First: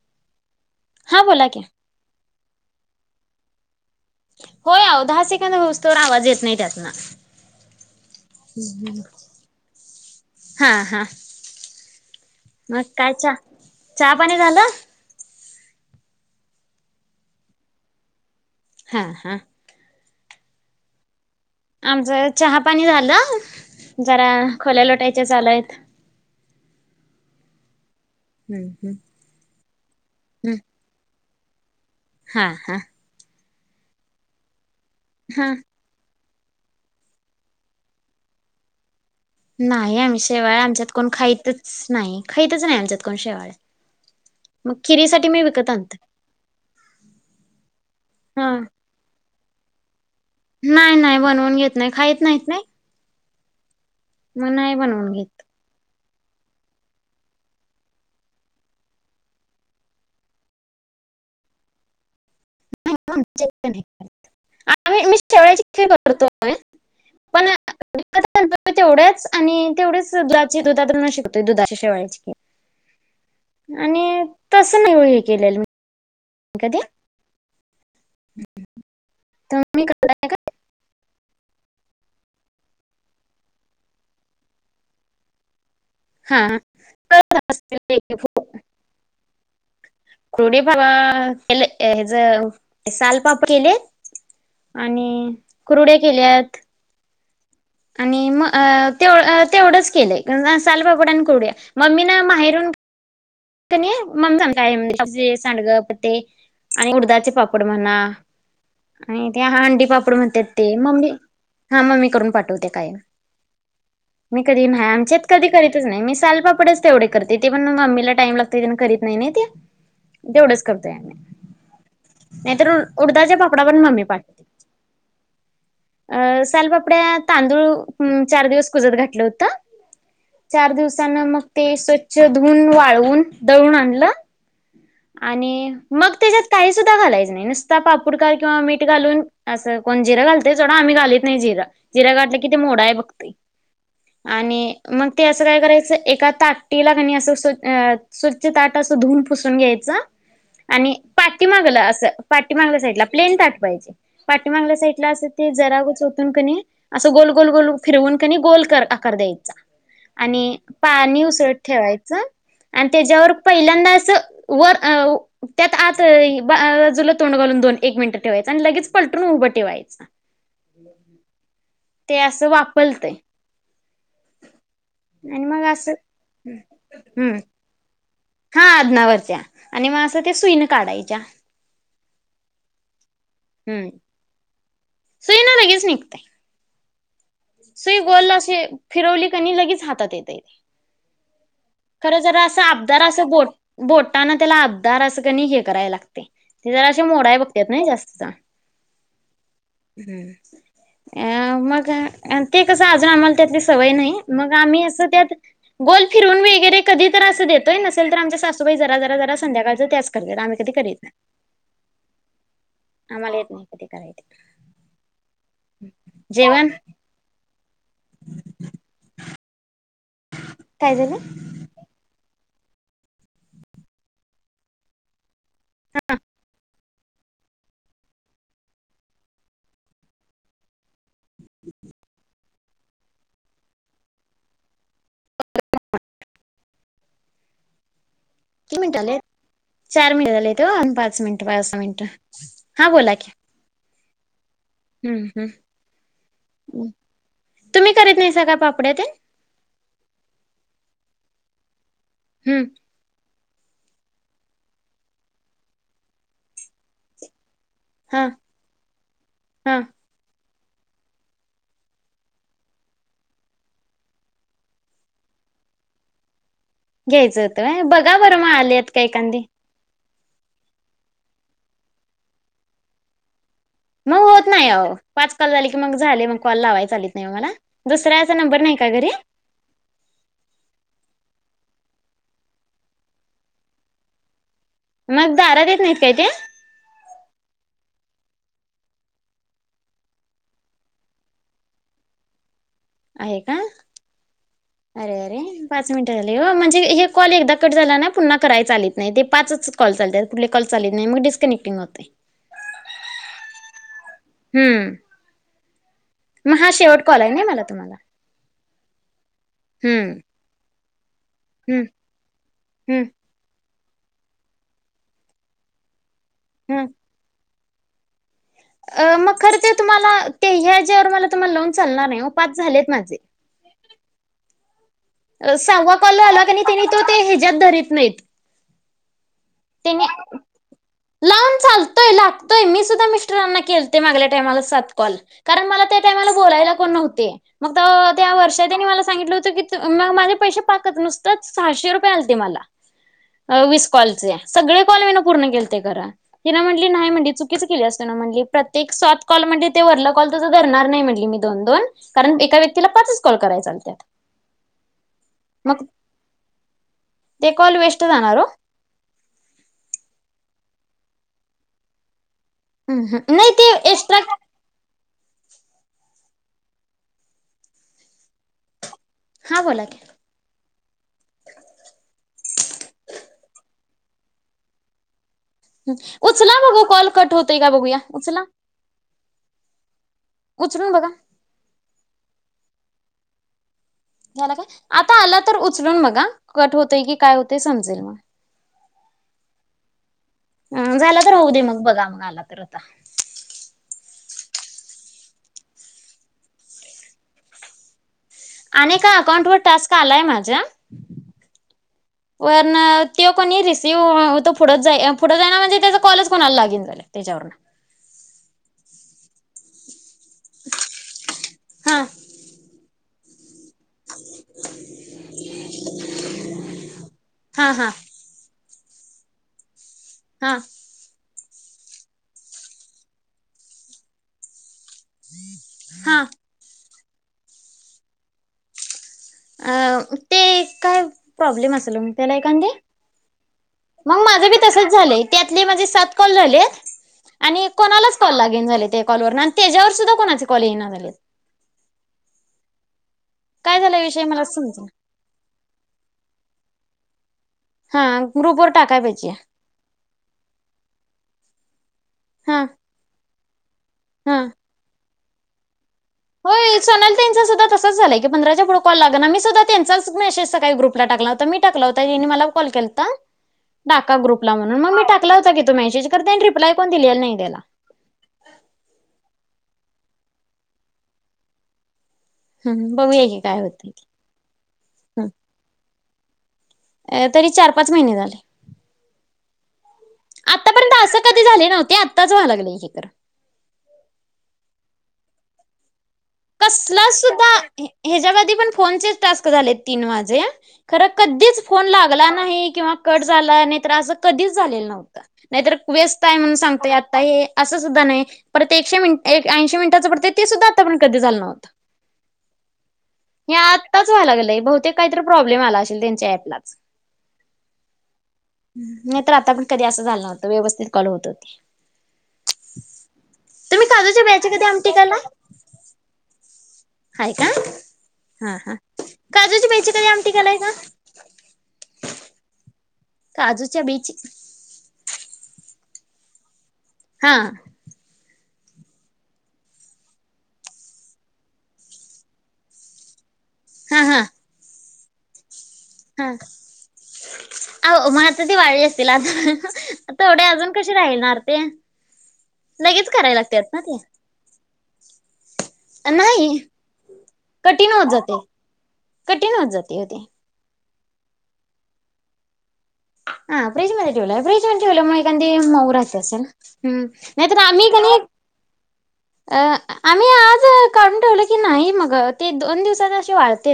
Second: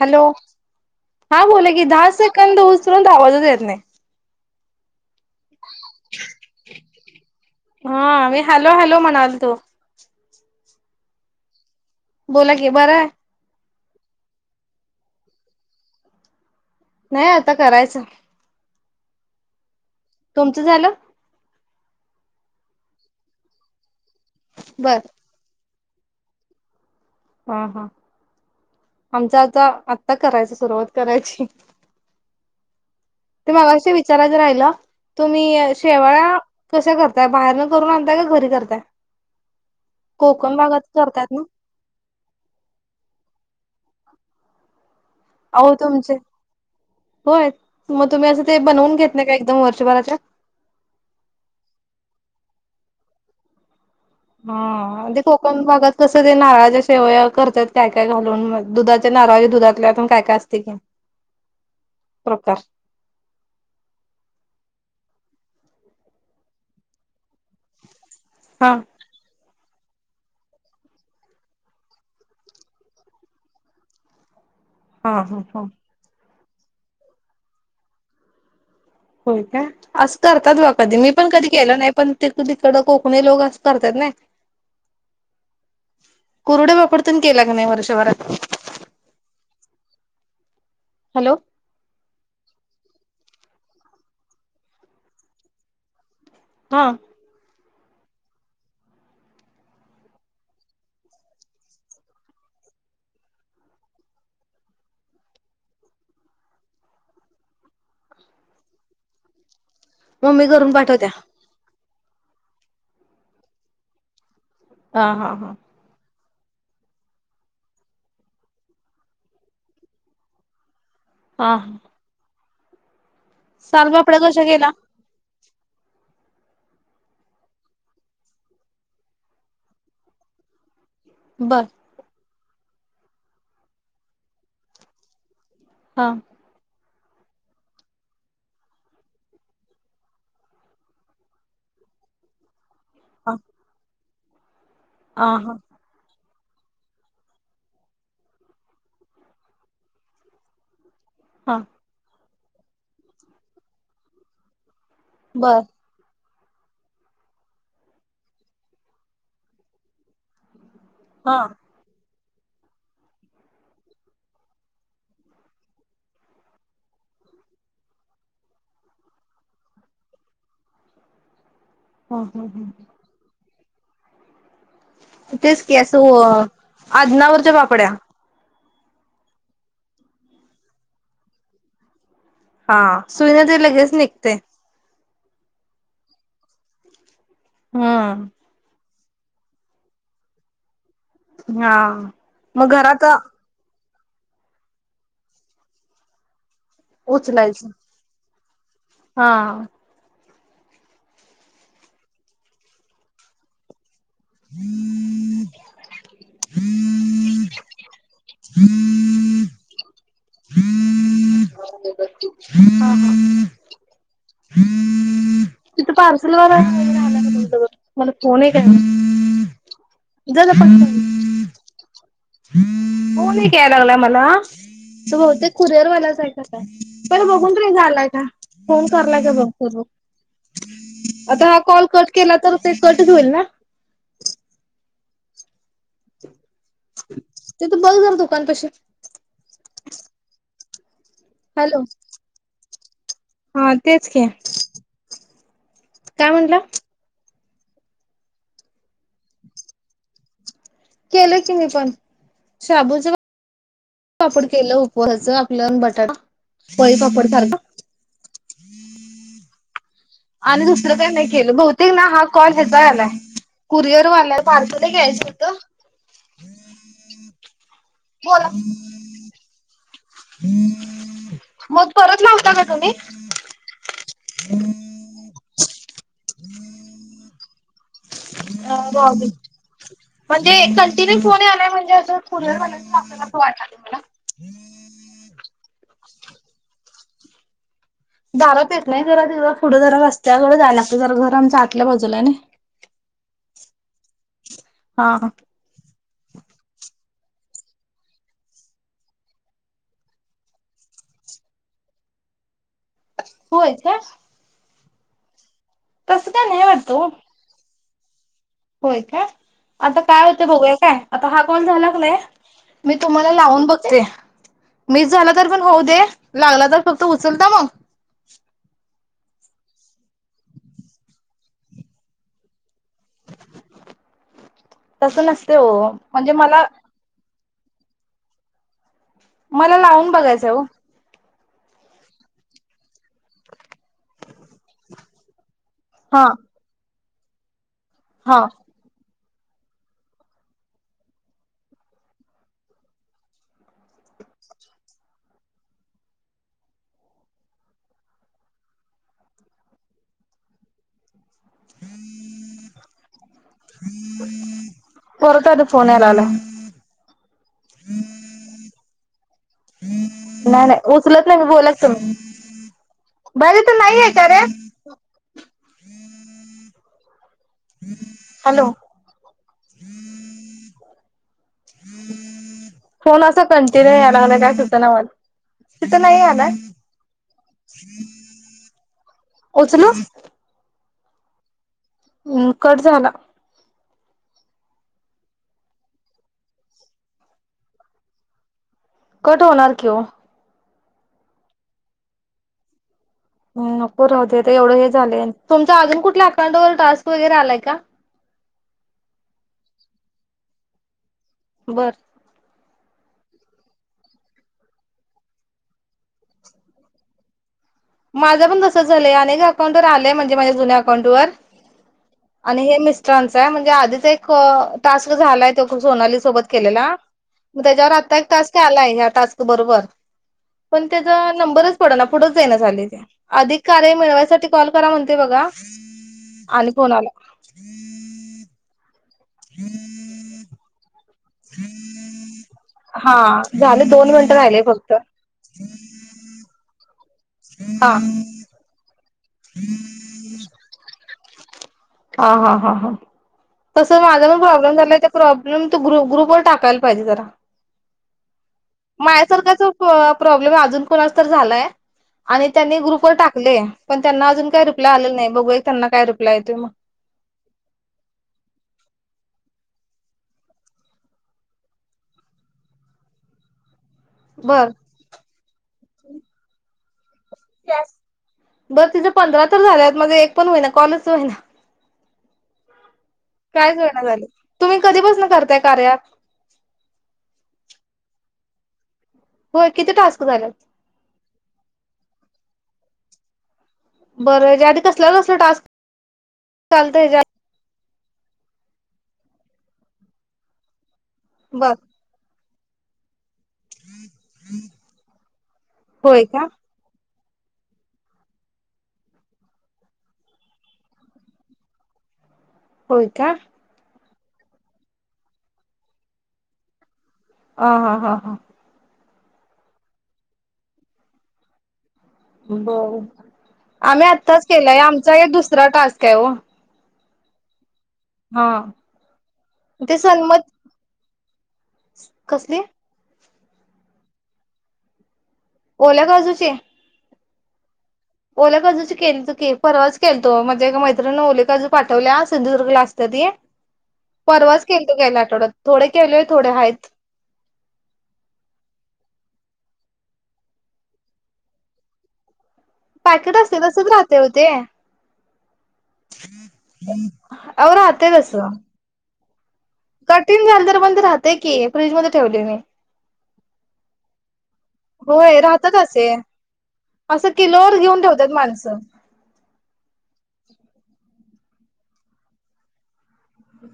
Hello हा बोला की दहा स- सेकंद होईस पर्यंत आवाजच येत नाही. होय आवो दहा - सेकंद होईन पर्यंत आवाज येत नाही त्यातला. हा मी हॅलो हॅलो म्हणाल तो हां हां. बोला की बरं. चहा पाणी झालं? नाही आता करायचं. हा हा. तुमचं झालं? आमचं चहा -पाणी झालं. जरा खोल्या बर लोटायच्या चालयत. हा हा. हम्म हम्म आमच आता- का करायच सुरवात करायची? हां हां. ते मगाशी विचारायचं राहिलं. हा तुम्ही शेवळया- कशा करताय? बाहेरन करून आणताय का घरी करताय? नाही आम्ही कोकण शेवाळया भागात आमच्यात कोण करतात ना खाईतच नाही. खाईतच नाही आमच्यात कोण शेवाळया. मग. खिरीसाठी मी विकत अहो आणते तुमचे होय मग, तुम्ही असं हा ते बनवून घेत नाही काय? म वर्षभरासाठी नाही नाही बनवून घेत नाही खायत नाहीत नाही मग हा नाही बनवून म्हणजे घेत कोकण भागात कसं ते नारळाच्या शेवय करतात काय काय घालून दुधाच्या नारज दुधातल्यातून काय काय असते कि ी [inaudible] शेवयची खीर करतोय पण हा तेवढ्याच आणि तेवढेच दुधा दुध शिकत दुधा शेवायची की आणि तसं हा नाही हे हा केलेलं म हा कधी हो का तर मी असं करताय का करतात बा कधी मी पण कधी केलं नाही पण ते त तिकडं कोकणी लोक असं करतात ना हा वर्षभरात कुडे भावा [inaudible] हा हॅलो प्रश्न केल्यात हा आणि म ते तेवढंच केलंय सालपापड आणि कुड्या मम्मी ना माहेरून ममी सांडगप ते आणि उडदाचे पापड म्हणा आणि ते हंडी [inaudible] पापड म मम्मी ते करून पाठवत्या म्मी हा मममी करून कायम मी कधी नाही हा आमच्यात हा कधी हा करीतच नाही मील पडच तेवढे करते ते पण मम्मीला टाइम लागते करत नाही तेवढंच करते हा हा नाहीेतर उडदाचे पापडा पण मम्मी कशा पाठवते केला अ सालपापड आपडे तांदूळ चार दिवस कुजत घातले होत चार दिवस सण बर मुक्ती स्वच्छ धून वाळून दळून आण आणि हा मग त्याच्यात काही सुद्धा घालायच नाही नुसता पापुडकार किंवा मीठ घालून असं कोण जिरां घालतेय तेवढा आम्ही घालीत नाही जिरा जिरााडला कती मोडा आहे वक्त हा आणि मग ते हा असं हा काय करायचं एका ताटीला क अस स्व स्वच्छ ताट असं धुून पुसून घ्यायचं आणि पाठी हा मागलं असं पाटीमाांगल्या साईडला प्लेन ताट पाहिजे पाटीमाांगल्या साईड बर जराच हो तुम कने असं गोल गोल गोल फिरवून कनी गोल कर द्यायचा आणि पाणी हा उसळत ठेवायचं ह आणि त्याच्यावर पहिल्यांदा अस वर अ त्यात आत बाजूला तोंड घालून दोन एक मिनिटं ठेवायचं आणि लगेच पलटून उभं ठेवायच ते हा असं हा वापलती तेच की असं हम्म आदनावरच्या बापड्या हा अदनावरच्या आणि मग असं ते सुईन काढायच्या हा सुईना ते लगेच निघते सुई ना लगेच निघते स हम्म. गल्ला स फिरवली कनी लगेच हातात येते हा खरं जरा असं मग आबदार घरात अस बोट बोटाना त्याला अबदार असं कणी हे करायला लागते ते जरासं मोडाय उचलायचं. बघतात ना जास्तचा हा हम् अ म का ते कसं अजून आम्हाला त्यातली सवय नाही मग आम्ही असं त्यात गोल फिरून वगैरे कधी तर असं देतोय नसेल तर आमच्या सासूबाई जरा जरा जरा संध्याकाळ त्याच कर आम्ही कधी करीत नाही हम्म क कराते तथ पार्सल व मला फोन आहे काय इला प काय झालं कोणी क याय लागला मला त ब होते कुरेरवालाचय काय बर बघून त झालाय का फोन करलाय का बघ स आता हा कॉल कट केला तर ते कट होईल ना ते तर बघ झाल त तीन मिनटंले चार महिनटले त अन पा पाच मिनट पाच हॅलो मिनिट हा बोला क के हम् काय म्हटंला? तुम्ही करीत नाहीसा का पापड्या तेन? केलं की मी पण. शाबूच पापड केलं उपहासाच आपलं बटाटा पळीपापड [unintelligible] हा. हा. आणि दुसरं काही नाही केलं बहुतेक ना हा कॉल ह्याचा आलाय कुरिअरवालाय पार्सर घ्यायचं होतं. घ्यायचं होतं होय बघा बरं म बोला आल्यात काही कांदीे. मग परत लावता का तुम्ही? मग होत नाही अ पाच कॉल झाली की मग झाले मग कॉल लावाय चालीत नाही मला दुसऱ्या [unintelligible] म्हणजे फोन यालाय म्हणजे अस कुर्यरवाल्याचा असेल असं वाटलय मला. मग दारात येत नाहीत काय ते? दारात येत नाही जरा तिकडं पुढं जरा रस्त्याकडे जायला लागत जरा घर आमच्या आतल्या बाजूला आहे नाही. आहे का हा अरे हा अरे पाच मिनिट झाले ओ म्हणजे हे कॉल एकदा कट झाला ना पुन्हा कराय चालत नाही, ते पाच कॉल चालत पुढले कॉल चालत नाही मग डिस्कनेक्टिंग होते. होय काय. हम्म. तसं काय मग नाही हा वाटत शेवट ओ कॉल आहे. नाही मला तुम्हाला. होय काय आता हम्म काय होत बघूया काय? आता हा कॉल हम्म झाला कणी मी हम्म तुम्हाला लावून बघ ते मीस झालं तर पण होऊ दे! लागला तर हम्म करतो उचलता मग. [inaudible] अ मग खरं तर तुम्हाला ते ह्याच्यावर मला तुम्हाला लावून चालणार नाही ओ पाच झालेत माझे. तसं नसते हो सव्वा कॉल म्हणजे आला कणी मला त्यानी तो हे त धरीत नाहीत. मला त्यांनी लावून बघायचं हो. लावून चालतोय लागतोय मी सुद्धा मिस्टरांना केलते. मागल्या टामाला सात कॉल कारण मला त्या हा टायमाला बोलायला कोण नव्हं ते. त त्या हा वर्षात त्यानी मला सांगितलं होत कि मग माझे पैसे पाकत नुसत सहाशे रुपये आलते मला वीस कॉलचे. सगळे कॉल मी ना पूर्ण केलते खर तिन म्हटली नाही म्हणली चुकीच केली तुन म्हटली प्रत्येक सात कॉल म्हण ते वरला कॉल तर धणार नाही म्हटली मी. दोन, कारण एका व्यक्तीला पाचच कॉल कराय चालत्या परत आता मग फोन यायला लागलाय ते कॉल वेस्ट जाणार ओ. नाय नाय उचलत नाही मी बोलात तुम नाही बर ते त नाही हे एक्स्ट्रा कार हॅलो! हा बोला फोन अस कं तेला न्याय लागलं की आठवतं ना मग. [unintelligible] उचला बघू कॉल कट होतय का बघूया उचला उत उचलू उचलून बघा? हम्म कट झाला. झाला का आता आला तर उचलून बगा कट होतंय की काय होतंय समजेल कट होणार की ओ. अ झाला तर होऊ दे मग बघा मग आला तर आता. अन नको राहुदे ते एवढं हे झाले तुमच अजून कुठल्या अकाउंट वर टास्क वगैरे आलाय का? आणि एका अकाउंट वर टास्क आलाय माझ्या. बरं वरना त्यो कोणी रिसीव्ह अ मतो पुढच जाय पुढं जायना म्हणजे त्याचा कॉलच कोणाल लागीन झाला त्याच्यावरून. माझं पण तसं झालंय अनेक अकाउंटर आले म्हण माझ्या जुन्या अकाऊंट वर हा आणि हे मिस कांचाय म्हजे आधीच एक क टास्क झालाय त्यो को सोनाली सोबत केलेला म हा हा त्याच्यावर आत्ता एक टास्क आलाय ह्या टास्क बरोबर. हा कोणते जर नंबरच पडना पुढंच जाईना. झालंय ते अधिक कार्य मिळवायसाठी कॉल करा म्हणते बघा हा [unintelligible] [inaudible] अ मते काय? प्रॉब्लेम असल म त्याला एखांदी हा झाले दोन मंग मिनिटं माझं बी राहिले तसच फक्त झालंय त्यातले माझे सात कॉल झालेत आणि हा कोणालाच कॉल लागेन झाले ते कॉलवर आण त्याच्यावर सुद्धा कोणाचे कॉल येईना झालेत. हा हा हा हा. काय तस झाला विषय माझा पण मला प्रॉब्लेम समजेना. झालाय त्या प्रॉब्लम तो ग्रु ग्रुपवर टाकायल पाहिजे जरा. हा ग्रुपवर टाकाय पाहिजे मायासारखा जो पो प्रॉब्लेम हे अजून कोणाल तर झालाय. आणि हा त्यांनी ग्रुप वर टाक ख पण त्यांना हा अजून काही रिप्लाय आलेला नाही ये बघूया त्यांना काय रिप्लाय येतोय मग त्यांचं सुद्धा तसंच झालंय की पंधरा च्या पुढे कॉल लागे ना मी सुद्धा त्यांचाच मेसेज सकाळी ग्रुपला टाकला होता मी टाकला होता यांनी मला कॉल केल ता टाका ग्रुपला बर म्हणून मी टाकला होता तो मेसेज करते आणि रिप्लाय कोण दिलेला नाही त्याला. बर तिच पंधरा झाल्यात माझे एक पण होहिना कॉल च होई ना हम्म बघूया की काय कायच होतंय होईना ते. झाले तुम्ही कधीपासून करताय कार्या अँप अ तरी चार पाच महिने झाले होय किती टास्क झालेत आतापर्यंत असं कधी झाले नव्हते आताच व्हायला लागलं हे तर बरं त्या आधी कसला -कसला टास्क? चालतं कसला ह्याच्या सुद्धा ह्याच्या आधी पण फोनचेच टास्क झाले तीन माझे खरं कधीच बर फोन लागला नाही किव्हा कट झाला नाही असं कधीच झालेलं नव्हत नाहीतर होय व्यस्त आहे का म्हणून सांगतात असं सुद्धा नाही परत एकशे मिनिटा च एक ऐंशे मिनटचं पडतय ते सुद्धा आताण कधी झालं नव्हतं होय का? आता च व्हायला लागलंय बहुतेक काही तरी प्रॉब्लेम आला असेल त्यांच्या अँप लाच ह- हा- हा- हा नाही तर आता पण कधी असं झालं नव्हतं व्यवस्थित कॉल होत होते ब तुम्ही आम्ही काजूच्या आत्ताच बियाची कधी केलाय आमटी आमचा एक दुसरा टास्क आहे तेव्हा आहे का? हा हा काजूच्या बियाणं ची ते कधी आमटी सन्मत केला य का? कसली काजूच्या बीची ओल्या काजु ची हा ओल्या काजूची केली, परवाच केली तो म्हणजे एका मैत्रिण ओेले काजू पाठवले सिंधुदुर्गला असते ती हा हा. परवाच केली गेल्या आठवड्यात थोडे केलोय हा थोडे आहेत. अ मता ती वाढली असतील आता तेथोढ्या अजून कशी राहिणार ते लगेच पॅकेट करायला असते लागतात ना तसच ते राहते होते नाही अर कठीण होत आते बस जाते. कठीण होत जाते ओ ते कठीण झालं तर पण राहते की फ्रीज म ठेवली मी हा फ्रीज मध्ये ठेवलं फ्रीज मध्ये ठेवलं मग होय एखादीी राहतात मऊ असे राहते असेल असं नाहीतर किलोवर आम्ही घेऊन ठेवतात माणसं आम्ही आज काढून ठेवलं नाही मग ते दोन दिवसात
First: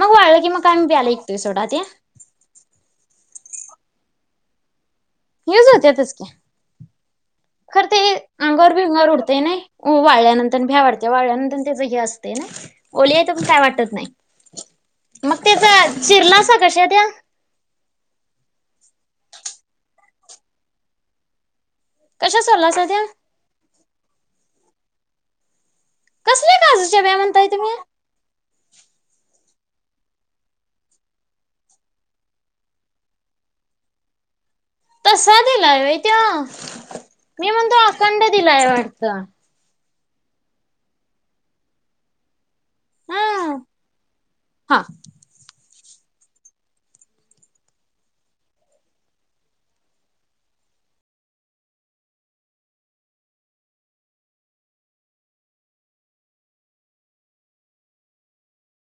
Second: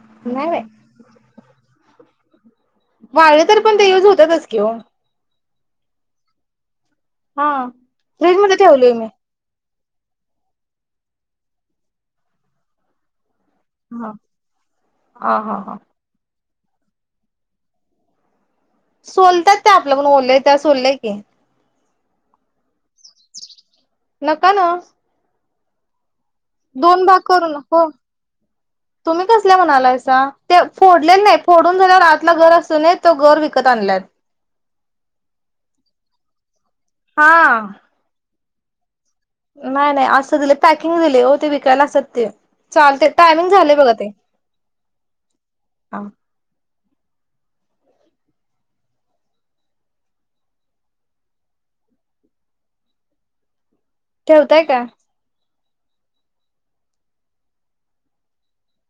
मग वा की नाही बाई मग आमला त सोडा त्या मारले तर पण, ते युझ होतातच की ओ? युझ होत्यातच की. हा खरं ते, फ्रीज मध्ये अंगावर ठेवलोय मी बिंगावर उडतेय नाही. हो वाळल्यानंतर, भ्या वाढत वाळल्यानंतर तेच हे असतय ना ओल- का वात नाही हा हा मग हा हा त्या [inaudible] [unintelligible] कशा त्या? सोलतात त्या आपल्याकडून, ओललंय त्या सोललंय की. कशा सोलासा त्या? नका ना. कसल्या काजूच्या दोन बिया भाग म्हणताय करून, तुम्ही हो तुम्ही कस- म्हणालायसा? फोडले नाही फोडून झाल्यावर आतला गर असत तो गर विकत आणलात. तसा दिलाय व्हय त्यो? मी म्हणतो, अखंड दिलाय वाटतं? नाय, नाय, असं दिल, पॅकिंग दिलय ओ ते विकायला असत ते. चालते, टायमिंग हा झाले बघ ते. हा ह. ठेवताय का?